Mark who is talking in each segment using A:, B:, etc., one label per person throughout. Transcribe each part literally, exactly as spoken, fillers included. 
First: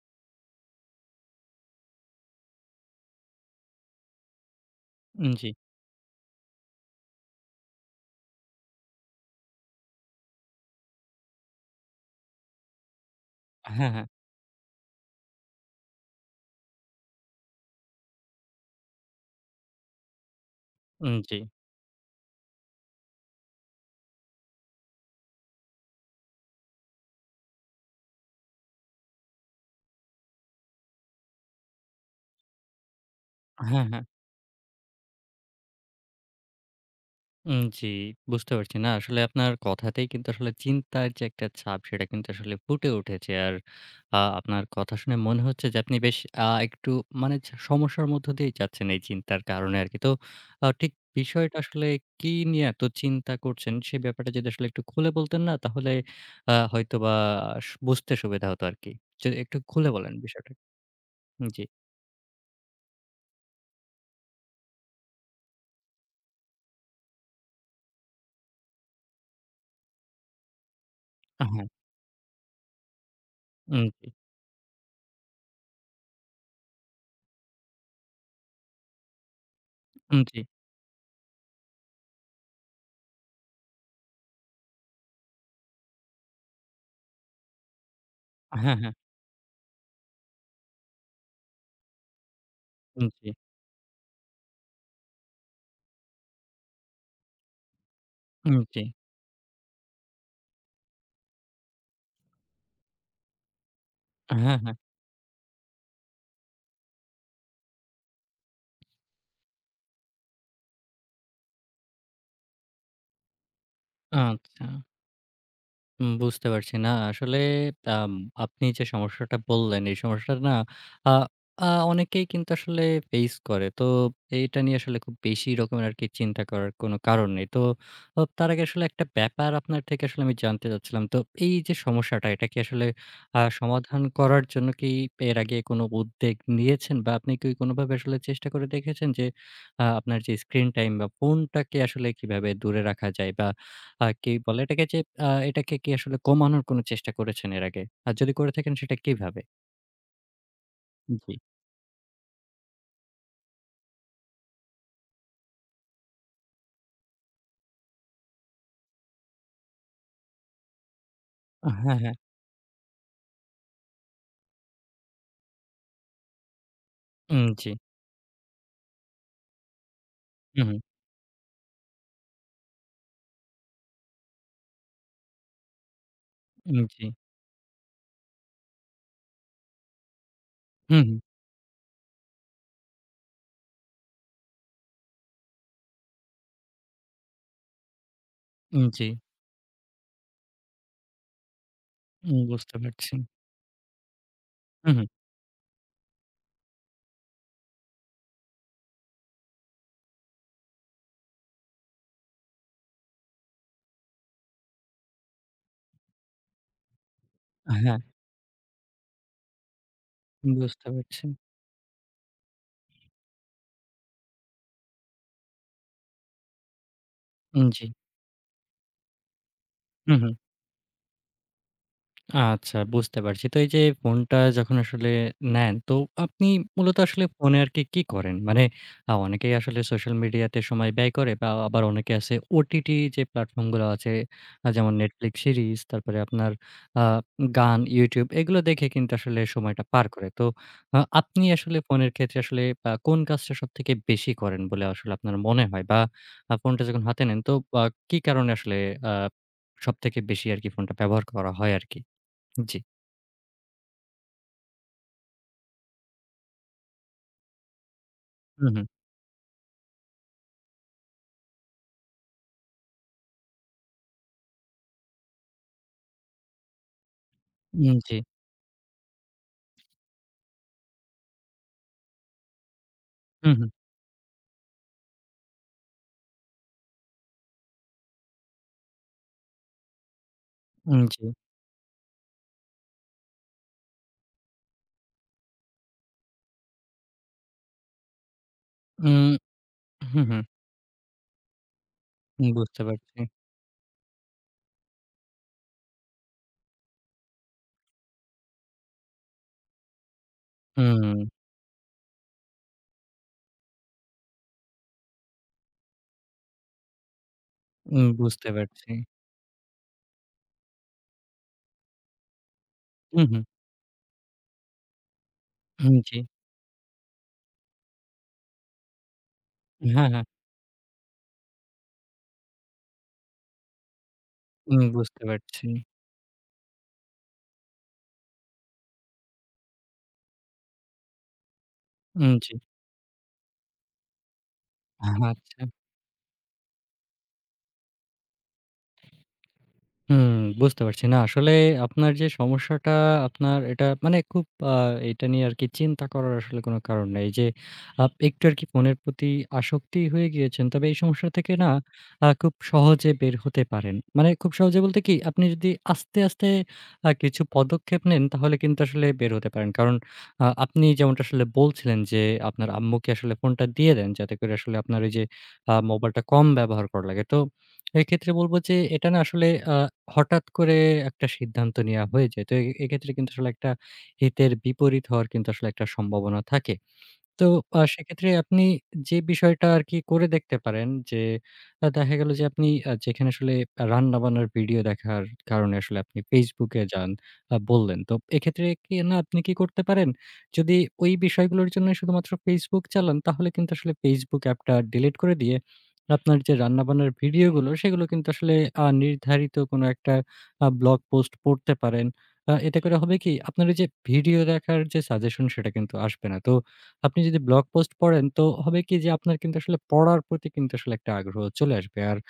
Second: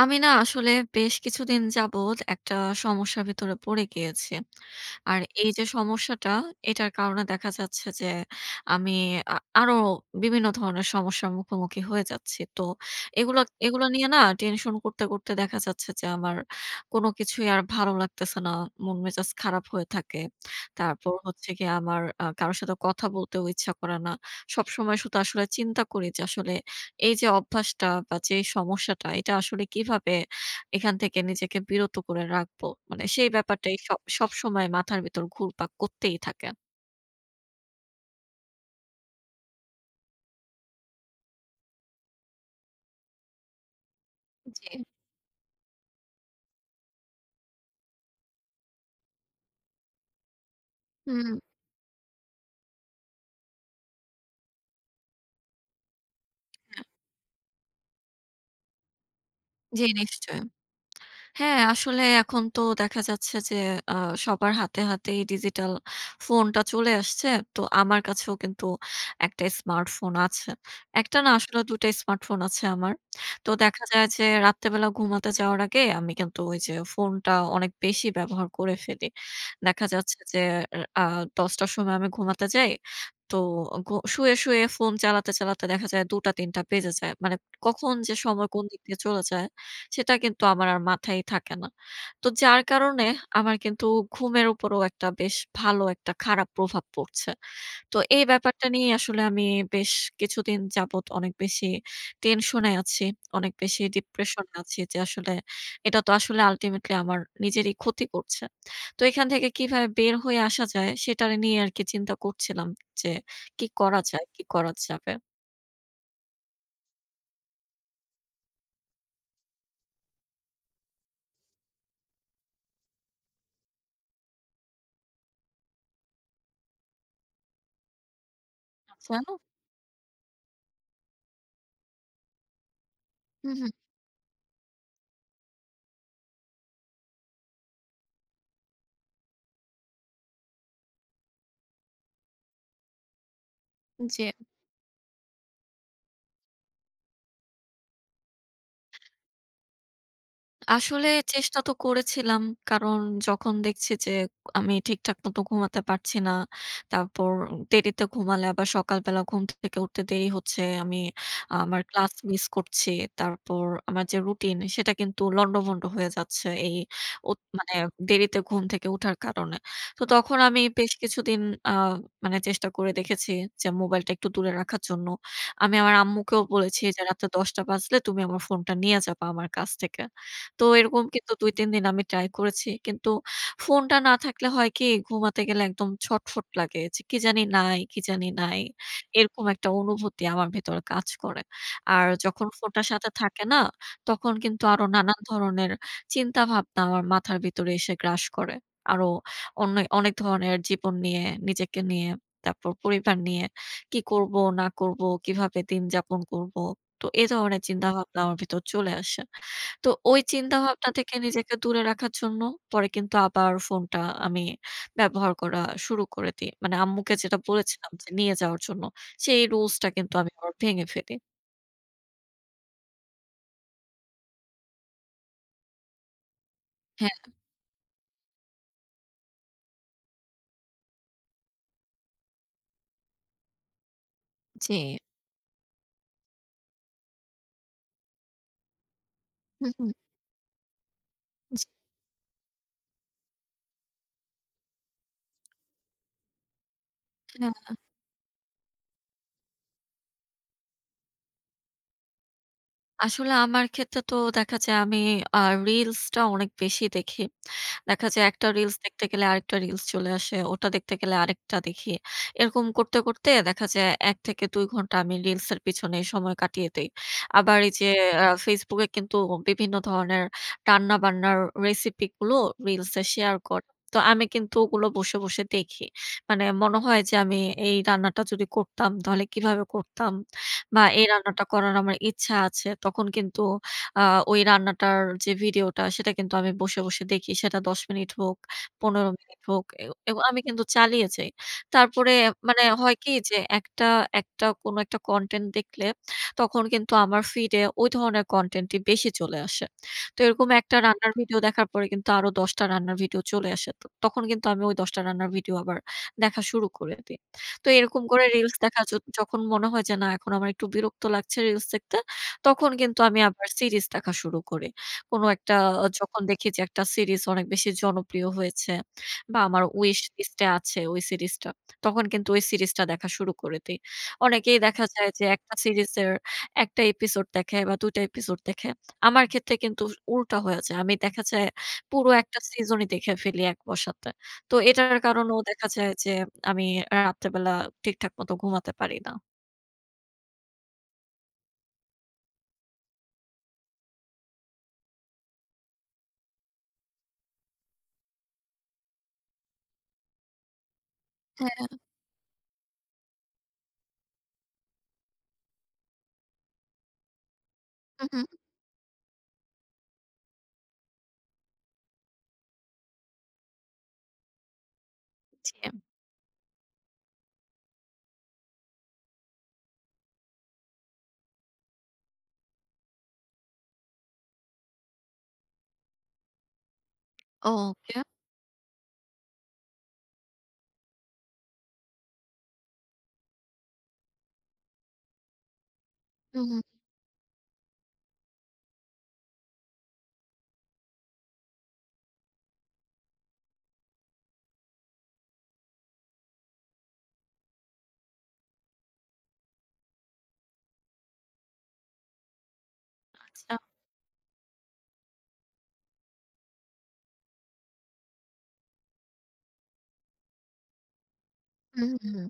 A: আমি না আসলে বেশ কিছুদিন যাবৎ একটা সমস্যার ভিতরে পড়ে গিয়েছি। আর
B: উম জি।
A: এই যে সমস্যাটা, এটার কারণে দেখা যাচ্ছে যে আমি আ আরো বিভিন্ন ধরনের সমস্যার মুখোমুখি হয়ে যাচ্ছি। তো এগুলা এগুলা
B: হ্যাঁ, হ্যাঁ।
A: নিয়ে না টেনশন করতে, করতে দেখা যাচ্ছে যে আমার কোনো কিছুই আর ভালো লাগতেছে না। মন মেজাজ খারাপ হয়ে থাকে।
B: উম
A: তারপর
B: জি।
A: হচ্ছে গিয়ে আমার আ কারো সাথে কথা বলতেও ইচ্ছা করে না। সবসময় শুধু আসলে চিন্তা করি যে আসলে এই যে অভ্যাসটা বা যে সমস্যাটা এটা আসলে কিভাবে এখান থেকে নিজেকে বিরত করে রাখবো? মানে সেই ব্যাপারটাই
B: হ্যাঁ,
A: সব
B: হ্যাঁ।
A: সবসময় মাথার ভেতর ঘুরপাক করতেই থাকে।
B: উম জি। বুঝতে পারছি। না আসলে আপনার কথাতেই কিন্তু আসলে চিন্তার যে একটা ছাপ সেটা কিন্তু আসলে ফুটে উঠেছে। আর আ আপনার
A: জি।
B: কথা শুনে মনে হচ্ছে যে আপনি বেশ আ একটু মানে ছ সমস্যার মধ্য দিয়েই যাচ্ছেন এই চিন্তার কারণে আরকি। তো আ ঠিক
A: হুম।
B: বিষয়টা আসলে কি নিয়ে এত চিন্তা করছেন সে ব্যাপারটা যদি আসলে একটু খুলে বলতেন না তাহলে আ হয়তোবা স বুঝতে সুবিধা হতো আরকি। যদি একটু
A: জি,
B: খুলে বলেন
A: নিশ্চয়ই।
B: বিষয়টা।
A: হ্যাঁ,
B: জি।
A: আসলে এখন তো দেখা যাচ্ছে যে আ সবার হাতে, হাতেই ডিজিটাল ফোনটা চলে আসছে। তো আমার কাছেও কিন্তু একটা স্মার্টফোন আছে। একটা না আসলে
B: হ্যাঁ।
A: দুই টা স্মার্টফোন আছে আমার। তো
B: উম
A: দেখা যায়
B: জি।
A: যে রাত্রে বেলা ঘুমাতে যাওয়ার আগে আমি কিন্তু ওই যে ফোনটা অনেক বেশি ব্যবহার করে ফেলি। দেখা যাচ্ছে
B: উম
A: যে
B: জি।
A: আ দশ টার সময় আমি ঘুমাতে যাই। তো ঘু শুয়ে, শুয়ে ফোন চালাতে, চালাতে দেখা যায় দুই টা তিন টা বেজে যায়। মানে কখন যে সময় কোন
B: হ্যাঁ,
A: দিক
B: হ্যাঁ।
A: দিয়ে চলে যায় সেটা কিন্তু আমার আর মাথায় থাকে না। তো যার কারণে
B: উম জি।
A: আমার কিন্তু ঘুমের উপরও একটা বেশ ভালো একটা খারাপ প্রভাব পড়ছে। তো এই
B: উম
A: ব্যাপারটা
B: জি।
A: নিয়ে আসলে আমি বেশ কিছুদিন যাবৎ অনেক বেশি টেনশন এ আছি। অনেক বেশি ডিপ্রেশন এ
B: হ্যাঁ, হ্যাঁ।
A: আছি যে আসলে এটা তো আসলে আল্টিমেটলি আমার নিজেরই ক্ষতি করছে। তো এখান থেকে কিভাবে বের হয়ে আসা যায় সেটা নিয়ে আরকি চিন্তা করছিলাম যে কি করা যায়, কি
B: আচ্ছা।
A: করা যাবে?
B: উম বুঝতে পারছি। না আসলে আম আপনি যে সমস্যাটা বললেন, এই সমস্যাটা না আ আ অনেকেই কিন্তু আসলে ফেইস করে। তো এইটা নিয়ে আসলে খুব বেশি রকমের আরকি চিন্তা করার কোনো কারণ নেই। তো ও তার আগে আসলে একটা
A: আচ্ছা।
B: ব্যাপার আপনার থেকে আসলে আমি জানতে চাচ্ছিলাম। তো এই যে সমস্যাটা, এটা কি আসলে আ
A: হুম, হুম।
B: সমাধান করার জন্য কি এর আগে কোনো উদ্বেগ নিয়েছেন? বা আপনি কি কোনোভাবে আসলে চেষ্টা করে দেখেছেন যে আ আপনার যে স্ক্রিন টাইম বা ফোনটাকে আসলে কিভাবে দূরে রাখা যায়? বা আ
A: জি।
B: কি বলে এটাকে যে আ এটাকে কি আসলে কমানোর কোনো চেষ্টা করেছেন এর আগে? আর যদি করে থাকেন সেটা কিভাবে?
A: আসলে
B: জি।
A: চেষ্টা তো করেছিলাম। কারণ যখন দেখছি যে আমি ঠিকঠাক মতো ঘুমাতে পারছি না। তারপর দেরিতে ঘুমালে আবার সকালবেলা ঘুম থেকে উঠতে দেরি হচ্ছে। আমি
B: আ
A: আমার
B: হ্যাঁ,
A: ক্লাস
B: হ্যাঁ।
A: মিস করছি। তারপর আমার যে রুটিন সেটা কিন্তু লন্ডভন্ড হয়ে যাচ্ছে এই ওত
B: উম জি।
A: মানে দেরিতে ঘুম থেকে উঠার কারণে। তো তখন আমি
B: উহু,
A: বেশ কিছুদিন আ মানে চেষ্টা করে দেখেছি যে মোবাইলটা একটু দূরে রাখার জন্য। আমি আমার আম্মুকেও
B: উম
A: বলেছি যে
B: জি।
A: রাতে দশটা বাজলে তুমি আমার ফোনটা নিয়ে যাবা আমার কাছ থেকে। তো
B: হুম,
A: এরকম
B: হুম।
A: কিন্তু দুই তিন দিন আমি ট্রাই করেছি। কিন্তু ফোনটা না থাকলে হয় কি ঘুমাতে গেলে একদম ছটফট লাগে যে কি জানি নাই, কি জানি নাই।
B: উম জি।
A: এরকম একটা অনুভূতি আমার ভেতরে কাজ করে। আর
B: উম
A: যখন
B: বুঝতে
A: ফোনটা সাথে
B: পারছি।
A: থাকে না, তখন কিন্তু আরো
B: হু, হু।
A: নানান ধরনের চিন্তা ভাবনা আমার মাথার ভিতরে এসে গ্রাস করে। আরো অনে অনেক ধরনের জীবন নিয়ে, নিজেকে নিয়ে, তারপর পরিবার নিয়ে কি করব না করব, কিভাবে দিন যাপন করব। তো এ ধরনের
B: হ্যাঁ,
A: চিন্তাভাবনা আমার ভিতর চলে আসে। তো ওই
B: বুঝতে
A: চিন্তাভাবনা থেকে
B: পারছি।
A: নিজেকে দূরে রাখার জন্য পরে কিন্তু আবার ফোনটা আমি ব্যবহার করা শুরু করে দিই। মানে আম্মুকে যেটা
B: উম জি।
A: বলেছিলাম যে নিয়ে যাওয়ার জন্য, সেই রুলসটা
B: হু,
A: কিন্তু
B: হু।
A: আমি আবার ভেঙে ফেলি।
B: আচ্ছা বুঝতে পারছি। তো এই যে ফোনটা যখন আসলে নেন, তো আপনি মূলত
A: হ্যাঁ।
B: আসলে ফোনে আরকি কি কি করেন? মানে আ অনেকেই আসলে সোশ্যাল মিডিয়াতে সময় ব্যয় করে বা আবার অনেকে আছে ওটিটি যে প্ল্যাটফর্ম গুলো আছে আ
A: জি।
B: যেমন Netflix সিরিজ তারপরে আপনার আ গান, YouTube এগুলো দেখে কিন্তু আসলে
A: হু,
B: সময়টা
A: হু।
B: পার করে। তো আ আপনি আসলে ফোনের ক্ষেত্রে আসলে আ কোন কাজটা সবথেকে বেশি করেন বলে আসলে আপনার মনে হয়? বা আ ফোনটা যখন হাতে নেন তো
A: জি।
B: আ কি কারণে আসলে আ সবথেকে বেশি আরকি ফোনটা ব্যবহার করা হয় আরকি? জি।
A: আসলে আমার ক্ষেত্রে তো দেখা যায় আমি আ রিলসটা অনেক বেশি দেখি। দেখা যায় একটা
B: হুম,
A: রিলস
B: হুম।
A: দেখতে গেলে আরেকটা রিলস চলে আসে, ওটা দেখতে গেলে আরেকটা দেখি। এরকম করতে, করতে দেখা যায় এক থেকে দুই ঘন্টা আমি রিলসের পিছনে সময় কাটিয়ে দেই। আবার এই যে
B: উম জি।
A: আ Facebook এ কিন্তু বিভিন্ন ধরনের রান্না-বান্নার রেসিপি গুলো রিলসে শেয়ার
B: হুম,
A: করে।
B: হুম।
A: তো আমি কিন্তু ওগুলো বসে, বসে দেখি। মানে মনে হয় যে আমি এই রান্নাটা যদি করতাম তাহলে কিভাবে করতাম? বা
B: উম
A: এই
B: জি।
A: রান্নাটা করার আমার ইচ্ছা আছে, তখন কিন্তু আ ওই রান্নাটার যে ভিডিওটা সেটা কিন্তু আমি বসে, বসে দেখি। সেটা দশ মিনিট হোক, পনেরো
B: উম
A: মিনিট হোক এও এব
B: হুম,
A: আমি
B: হুম।
A: কিন্তু চালিয়ে যাই। তারপরে মানে
B: বুঝতে
A: হয় কি
B: পারছি।
A: যে একটা, একটা কোনো একটা কনটেন্ট দেখলে তখন কিন্তু আমার ফিডে ওই ধরনের কনটেন্টই বেশি চলে আসে। তো এরকম একটা রান্নার
B: হুম,
A: ভিডিও দেখার পরে কিন্তু আরো দশ টা রান্নার ভিডিও চলে আসে। তো তখন কিন্তু আমি ওই দশ টা রান্নার ভিডিও আবার দেখা শুরু করে দেই। তো এরকম
B: উম
A: করে
B: বুঝতে
A: রিলস দেখা
B: পারছি।
A: য যখন মনে হয় যে, না এখন আমার একটু বিরক্ত লাগছে রিলস দেখতে, তখন কিন্তু আমি
B: হুম, হুম।
A: আবার সিরিজ দেখা শুরু করি। কোন একটা আহ,
B: হুম, জি।
A: যখন দেখি যে একটা সিরিজ অনেক বেশি জনপ্রিয় হয়েছে বা আমার উইশ
B: হ্যাঁ, হ্যাঁ।
A: লিস্ট এ আছে ওই সিরিজটা, তখন কিন্তু ওই সিরিজটা দেখা শুরু করে দেই। অনেকেই
B: উম
A: দেখা যায়
B: বুঝতে
A: যে একটা
B: পারছি।
A: সিরিজের এক টা এপিসোড দেখে বা দুই টা এপিসোড দেখে। আমার ক্ষেত্রে কিন্তু উল্টা হয়ে যায়। আমি দেখা যায় পুরো
B: উম
A: একটা
B: জি।
A: সিজনই দেখে ফেলি এক বসাতে। তো এটার কারণেও
B: আচ্ছা।
A: দেখা যায় যে আমি রাত্রে বেলা ঠিকঠাক মতো ঘুমাতে পারি না।
B: হুম, বুঝতে পারছি। না আসলে আপনার যে সমস্যাটা আপনার এটা মানে খুব আ এটা নিয়ে আরকি চিন্তা করার আসলে কোনো কারণ নাই। যে আপ একটু আরকি ফোনের প্রতি আসক্তি হয়ে গিয়েছেন। তবে এই সমস্যা থেকে
A: হ্যাঁ,
B: না আ খুব সহজে বের হতে পারেন। মানে খুব সহজে বলতে কি আপনি যদি আস্তে, আস্তে আ কিছু পদক্ষেপ
A: হু, হু।
B: নেন তাহলে কিন্তু আসলে বের হতে পারেন। কারণ আ আপনি যেমনটা আসলে বলছিলেন যে আপনার আম্মুকে আসলে ফোনটা দিয়ে দেন যাতে করে আসলে আপনার ওই যে
A: জি।
B: আ মোবাইলটা কম ব্যবহার করা লাগে। তো এক্ষেত্রে বলব যে এটা না আসলে আ হঠাৎ করে একটা সিদ্ধান্ত নেয়া হয়ে যায়। তো এ এক্ষেত্রে কিন্তু আসলে একটা হিতের বিপরীত হওয়ার কিন্তু আসলে একটা সম্ভাবনা থাকে। তো আ
A: ওকে।
B: সেক্ষেত্রে আপনি যে বিষয়টা আরকি করে দেখতে পারেন যে, আ দেখা গেল যে আপনি আ যেখানে আসলে রান্নাবান্নার ভিডিও দেখার কারণে আসলে আপনি
A: হু, হু।
B: Facebook এ যান আ বললেন। তো এক্ষেত্রে কি না আপনি কি করতে পারেন? যদি ওই বিষয়গুলোর জন্য শুধুমাত্র Facebook চালান তাহলে কিন্তু আসলে Facebook অ্যাপটা ডিলিট করে দিয়ে আপনার যে রান্নাবান্নার ভিডিওগুলো সেগুলো কিন্তু আসলে আ নির্ধারিত কোনো একটা আ ব্লগ পোস্ট পড়তে পারেন। আ এতে করে হবে কি?
A: আচ্ছা।
B: আপনার ওই যে ভিডিও দেখার যে সাজেশন সেটা কিন্তু আসবে না। তো আপনি যদি ব্লগ পোস্ট পড়েন তো হবে কি যে আপনার কিন্তু আসলে পড়ার প্রতি কিন্তু আসলে একটা আগ্রহ চলে
A: হু,
B: আসবে।
A: হু,
B: আর
A: হু।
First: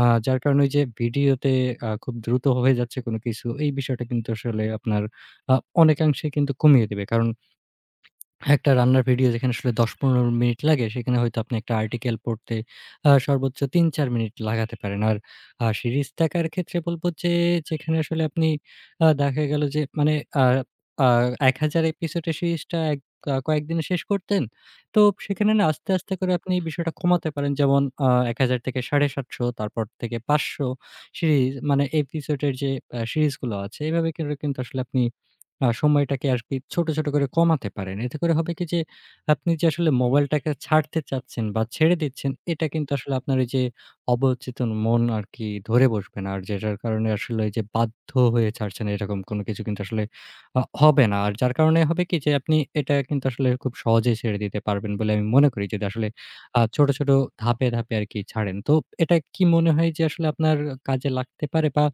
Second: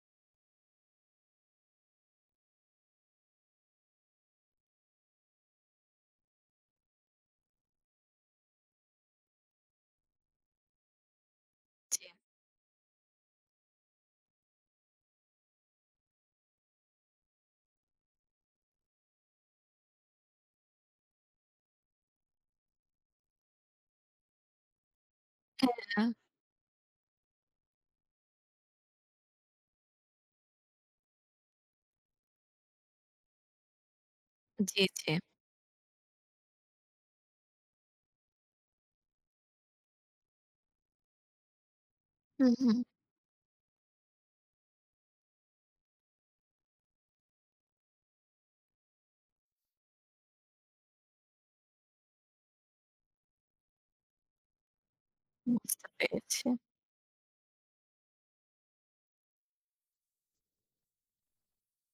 B: আ যার কারণে ওই যে ভিডিওতে আ খুব দ্রুত হয়ে যাচ্ছে কোনো কিছু এই বিষয়টা কিন্তু আসলে আপনার আ অনেকাংশে কিন্তু কমিয়ে দিবে। কারণ একটা রান্নার ভিডিও যেখানে আসলে দশ থেকে পনেরো মিনিট লাগে, সেখানে হয়তো আপনি একটা
A: জি,
B: আর্টিকেল পড়তে আ সর্বোচ্চ তিন থেকে চার মিনিট লাগাতে পারেন। আর আ সিরিজ দেখার ক্ষেত্রে বলব যে, যেখানে আসলে আপনি আ দেখা গেল যে মানে আ আ এক হাজার এপিসোডের সিরিজটা এক আ কয়েকদিনে শেষ করতেন। তো সেখানে না আস্তে,
A: হ্যাঁ।
B: আস্তে করে আপনি এই বিষয়টা কমাতে পারেন। যেমন আ এক হাজার থেকে সাতশো, তারপর থেকে পাঁচশো সিরিজ মানে এপিসোডের যে আ সিরিজগুলো আছে, এভাবে করে কিন্তু আসলে
A: জি,
B: আপনি
A: জি।
B: আ সময়টাকে আরকি ছোট, ছোট করে কমাতে পারেন। এতে করে হবে কি যে, আপনি যে আসলে মোবাইলটাকে ছাড়তে চাচ্ছেন বা ছেড়ে দিচ্ছেন,
A: হু,
B: এটা
A: হু।
B: কিন্তু আসলে আপনার এই যে অবচেতন মন আরকি ধরে বসবে না। আর যেটার কারণে আসলে এই যে বাধ্য হয়ে ছাড়ছেন এরকম কোন কিছু কিন্তু আসলে আ হবে না। আর যার কারণে হবে কি যে আপনি এটা কিন্তু আসলে খুব সহজেই ছেড়ে দিতে পারবেন বলে আমি মনে করি। যদি
A: বুঝতে
B: আসলে
A: পেরেছি।
B: আ ছোট, ছোট ধাপে, ধাপে আরকি ছাড়েন। তো এটা কি মনে হয় যে আসলে আপনার কাজে লাগতে পারে বা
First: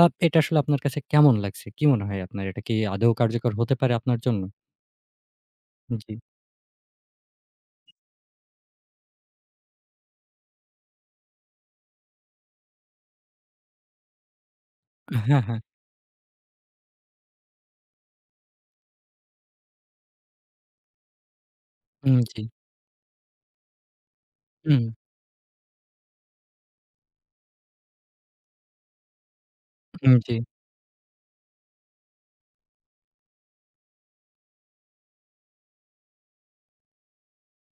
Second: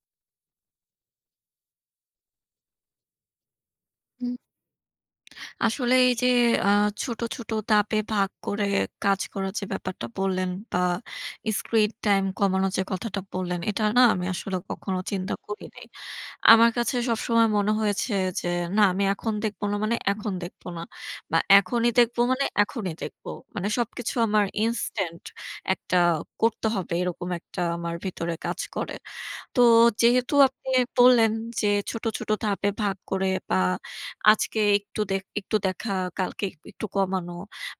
B: আ এটা আসলে আপনার কাছে কেমন লাগছে? কি মনে হয় আপনার? এটা কি আদৌ কার্যকর হতে পারে আপনার
A: হুম।
B: জন্য?
A: আসলে
B: জি।
A: এই যে আ ছোট, ছোট ধাপে ভাগ করে কাজ করার যে ব্যাপারটা বললেন বা স্ক্রিন টাইম কমানোর যে কথাটা বললেন, এটা না আমি আসলে কখনো চিন্তা
B: হ্যাঁ, হ্যাঁ।
A: করি নাই। আমার কাছে সবসময় মনে হয়েছে যে, "না, আমি এখন দেখব না মানে এখন দেখব না। বা এখনই
B: উম
A: দেখব
B: জি।
A: মানে এখনই দেখব।" মানে সবকিছু আমার
B: উম,
A: ইনস্ট্যান্ট একটা করতে হবে এরকম একটা আমার ভিতরে কাজ করে। তো
B: উম
A: যেহেতু
B: জি।
A: আপনি বললেন যে ছোট, ছোট ধাপে ভাগ করে বা আজকে একটু দেখ একটু দেখা, কালকে এক একটু কমানো।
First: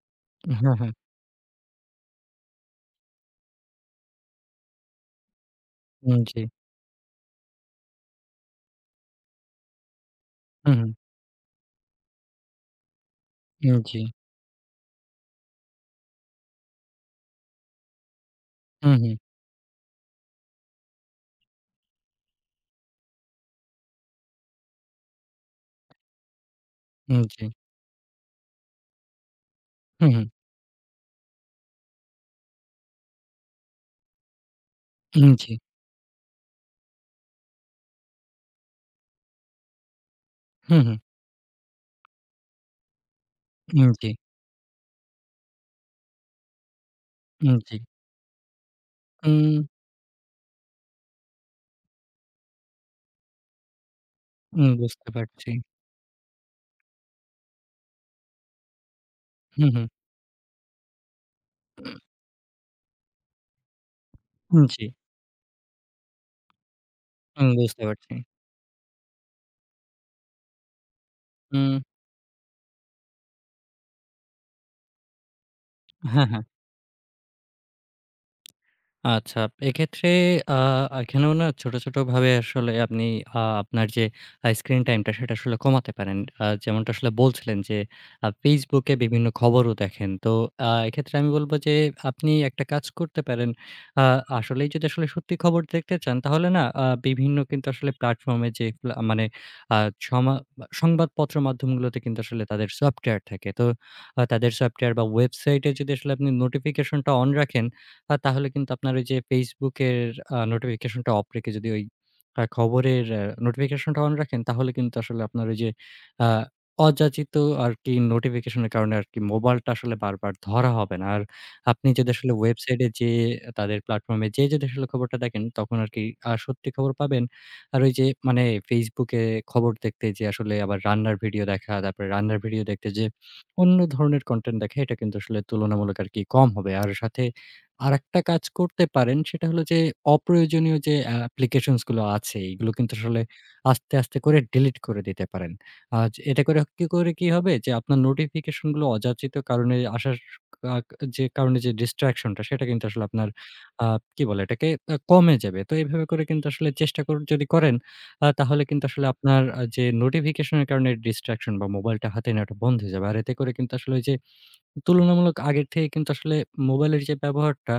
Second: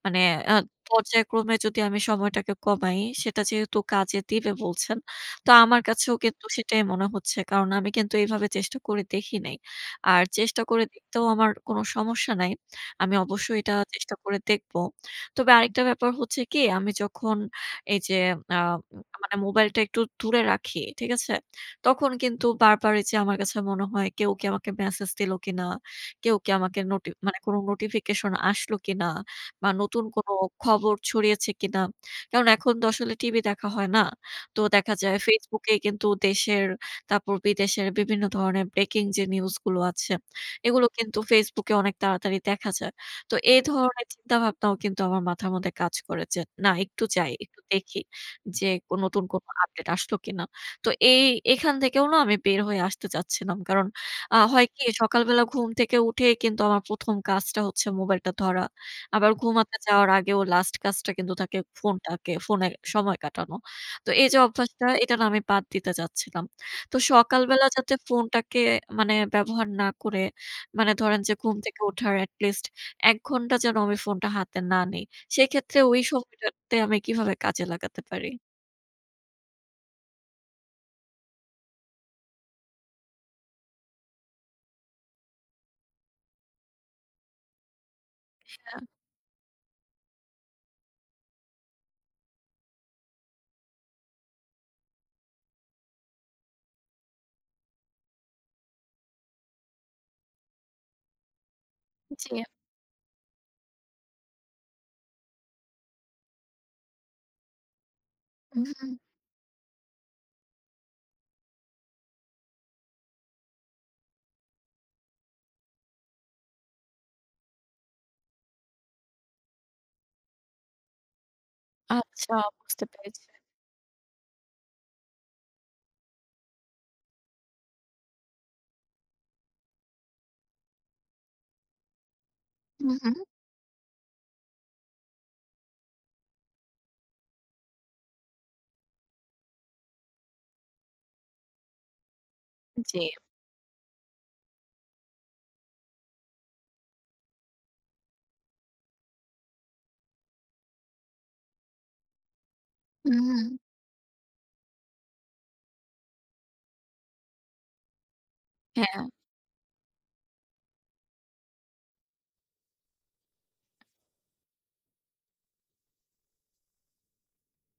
A: মানে আ
B: হ্যাঁ, হ্যাঁ।
A: পর্যায়ক্রমে যদি আমি সময়টাকে কমাই, সেটা যেহেতু কাজে দিবে বলছেন, তো আমার কাছেও
B: উম জি।
A: কিন্তু সেটাই মনে হচ্ছে। কারণ আমি কিন্তু এভাবে চেষ্টা করে দেখি নাই। আর চেষ্টা
B: হুম,
A: করে
B: হুম।
A: দেখতেও আমার কোনো সমস্যা নাই। আমি অবশ্যই এটা
B: উম জি।
A: চেষ্টা করে দেখব। তবে আরেকটা ব্যাপার হচ্ছে কি, আমি যখন এই যে আ
B: হুম, হুম।
A: মানে মোবাইলটা একটু দূরে রাখি, ঠিক আছে? তখন কিন্তু বারবার এই যে আমার কাছে মনে হয় কেউ কি আমাকে মেসেজ দিলো কিনা? কেউ কি আমাকে নোটি
B: উম
A: মানে
B: জি।
A: কোনো নোটিফিকেশন আসলো কিনা? বা নতুন
B: হুম, হুম।
A: কোনো খবর ছড়িয়েছে কিনা? কারণ এখন তো আসলে টিভি দেখা হয় না। তো দেখা যায়
B: উম জি।
A: Facebook এ কিন্তু দেশের তারপর বিদেশের বিভিন্ন ধরনের ব্রেকিং যে নিউজ গুলো আছে,
B: হুম,
A: এগুলো
B: হুম।
A: কিন্তু Facebook এ অনেক তাড়াতাড়ি দেখা যায়। তো এই
B: উম
A: ধরনের
B: জি।
A: চিন্তাভাবনাও কিন্তু আমার মাথার মধ্যে কাজ করে যে, না একটু যাই,
B: উম
A: একটু
B: জি।
A: দেখি যে কোন- নতুন কোনো
B: উম
A: আপডেট আসলো কিনা? তো এই এখান থেকেও না আমি বের হয়ে আসতে চাচ্ছিলাম। কারণ আ হয়
B: উম
A: কি
B: বুঝতে
A: সকালবেলা
B: পারছি।
A: ঘুম থেকে উঠেই কিন্তু আমার ১ম কাজটা হচ্ছে মোবাইলটা ধরা। আবার
B: হুম,
A: ঘুমাতে
B: হুম।
A: যাওয়ার আগেও লাস্ট কাজটা কিন্তু থাকে ফোনটাকে ফোনে সময় কাটানো। তো এই যে
B: উম জি।
A: অভ্যাসটা এটা না আমি বাদ দিতে চাচ্ছিলাম। তো
B: উম
A: সকালবেলা
B: বুঝতে
A: যাতে
B: পারছি।
A: ফোনটাকে মানে ব্যবহার না করে মানে ধরেন যে ঘুম
B: উম
A: থেকে ওঠার এট লিস্ট এক ঘন্টা যেন আমি ফোনটা হাতে না নেই। সেক্ষেত্রে ওই
B: হ্যাঁ, হ্যাঁ।
A: সময়টাতে আমি কিভাবে কাজে লাগাতে পারি?
B: আচ্ছা, এক্ষেত্রে আ এখানেও না ছোট, ছোট ভাবে আসলে আপনি আ আপনার যে আ স্ক্রিন টাইমটা সেটা আসলে কমাতে পারেন। আ যেমনটা আসলে বলছিলেন যে আ Facebook এ বিভিন্ন খবরও দেখেন। তো আ এক্ষেত্রে আমি বলব যে আপনি একটা কাজ করতে পারেন। আ আসলেই যদি আসলে সত্যি খবর দেখতে চান তাহলে না আ বিভিন্ন কিন্তু আসলে প্ল্যাটফর্মে যে প্লা মানে আ সমা সংবাদপত্র মাধ্যমগুলোতে কিন্তু
A: জি।
B: আসলে তাদের সফটওয়্যার থাকে। তো আ তাদের সফটওয়্যার বা ওয়েবসাইটে যদি আসলে আপনি নোটিফিকেশনটা অন রাখেন আ তাহলে কিন্তু
A: উহু।
B: আপনার ওই যে Facebook এর আ নোটিফিকেশনটা অফ রেখে যদি ওই আ খবরের আ নোটিফিকেশনটা অন রাখেন, তাহলে কিন্তু আসলে আপনার ওই যে আ অযাচিত আরকি নোটিফিকেশনের কারণে আরকি মোবাইলটা আসলে বারবার ধরা হবে না। আর আপনি যদি আসলে
A: আচ্ছা বুঝতে
B: ওয়েবসাইটে যেয়ে
A: পেরেছি।
B: তাদের প্ল্যাটফর্মে যেয়ে যদি আসলে খবরটা দেখেন, তখন আরকি আ সত্যি খবর পাবেন। আর ওই যে মানে Facebook এ খবর দেখতে যেয়ে আসলে আবার রান্নার ভিডিও দেখা, তারপরে রান্নার ভিডিও দেখতে
A: হুম,
B: যেয়ে
A: হুম।
B: অন্য ধরনের কনটেন্ট দেখা, এটা কিন্তু আসলে তুলনামূলক আরকি কম হবে। আর সাথে আরেকটা কাজ করতে পারেন সেটা হলো যে অপ্রয়োজনীয় যে অ্যাপ্লিকেশনস গুলো আছে এগুলো কিন্তু
A: জি।
B: আসলে আস্তে, আস্তে করে ডিলিট করে দিতে পারেন। আজ এটা করে কি করে কি হবে যে আপনার নোটিফিকেশন গুলো অযাচিত কারণে আসার কাক যে কারণে যে ডিসট্রাকশনটা সেটা কিন্তু আসলে
A: হুম।
B: আপনার
A: হুম
B: আ কি বলে এটাকে আ কমে যাবে। তো এভাবে করে কিন্তু আসলে চেষ্টা কর যদি করেন আ তাহলে কিন্তু
A: হ্যাঁ।
B: আসলে আপনার আ যে নোটিফিকেশন এর কারণে ডিসট্রাকশন বা মোবাইলটা হাতে নেওয়াটা বন্ধ হয়ে যাবে। আর এতে করে কিন্তু আসলে ওই যে তুলনামূলক আগের থেকে কিন্তু আসলে মোবাইলের যে ব্যবহারটা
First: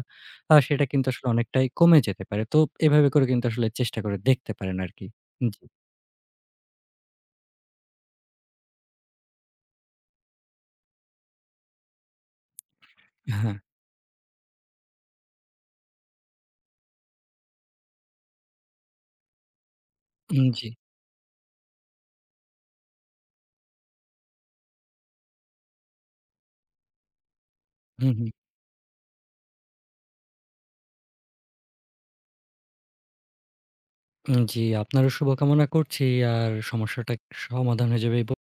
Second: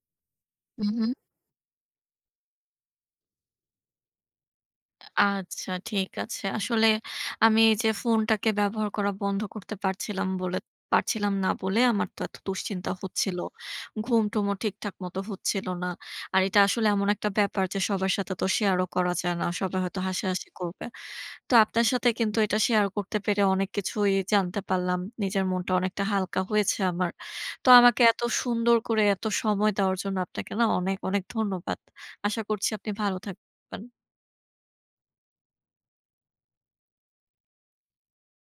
B: আ সেটা
A: হুম,
B: কিন্তু
A: হুম।
B: আসলে অনেকটাই কমে যেতে পারে। তো এভাবে করে কিন্তু আসলে চেষ্টা করে দেখতে পারেন আরকি। জি।
A: আচ্ছা ঠিক আছে। আসলে আমি এই যে ফোনটাকে ব্যবহার করা বন্ধ করতে পারছিলাম বলে পারছিলাম না বলে আমার তো এত দুশ্চিন্তা হচ্ছিল।
B: হ্যাঁ,
A: ঘুম-টুমও ঠিকঠাক মতো হচ্ছিল না। আর এটা আসলে এমন একটা ব্যাপার যে সবার সাথে তো শেয়ারও করা যায় না। সবাই হয়তো
B: উম
A: হাসাহাসি
B: জি।
A: করবে। তো আপনার সাথে কিন্তু এটা শেয়ার করতে পেরে অনেক কিছুই জানতে পারলাম। নিজের মনটা অনেকটা হালকা হয়েছে আমার। তো আমাকে
B: হুম,
A: এত
B: হুম।
A: সুন্দর করে এত সময় দেওয়ার জন্য আপনাকে না অনেক, অনেক ধন্যবাদ। আশা করছি আপনি ভালো থাকবেন।
B: উম জি, আপনারও শুভকামনা করছি। আর সমস্যাটা সমাধান হয়ে যাবে এই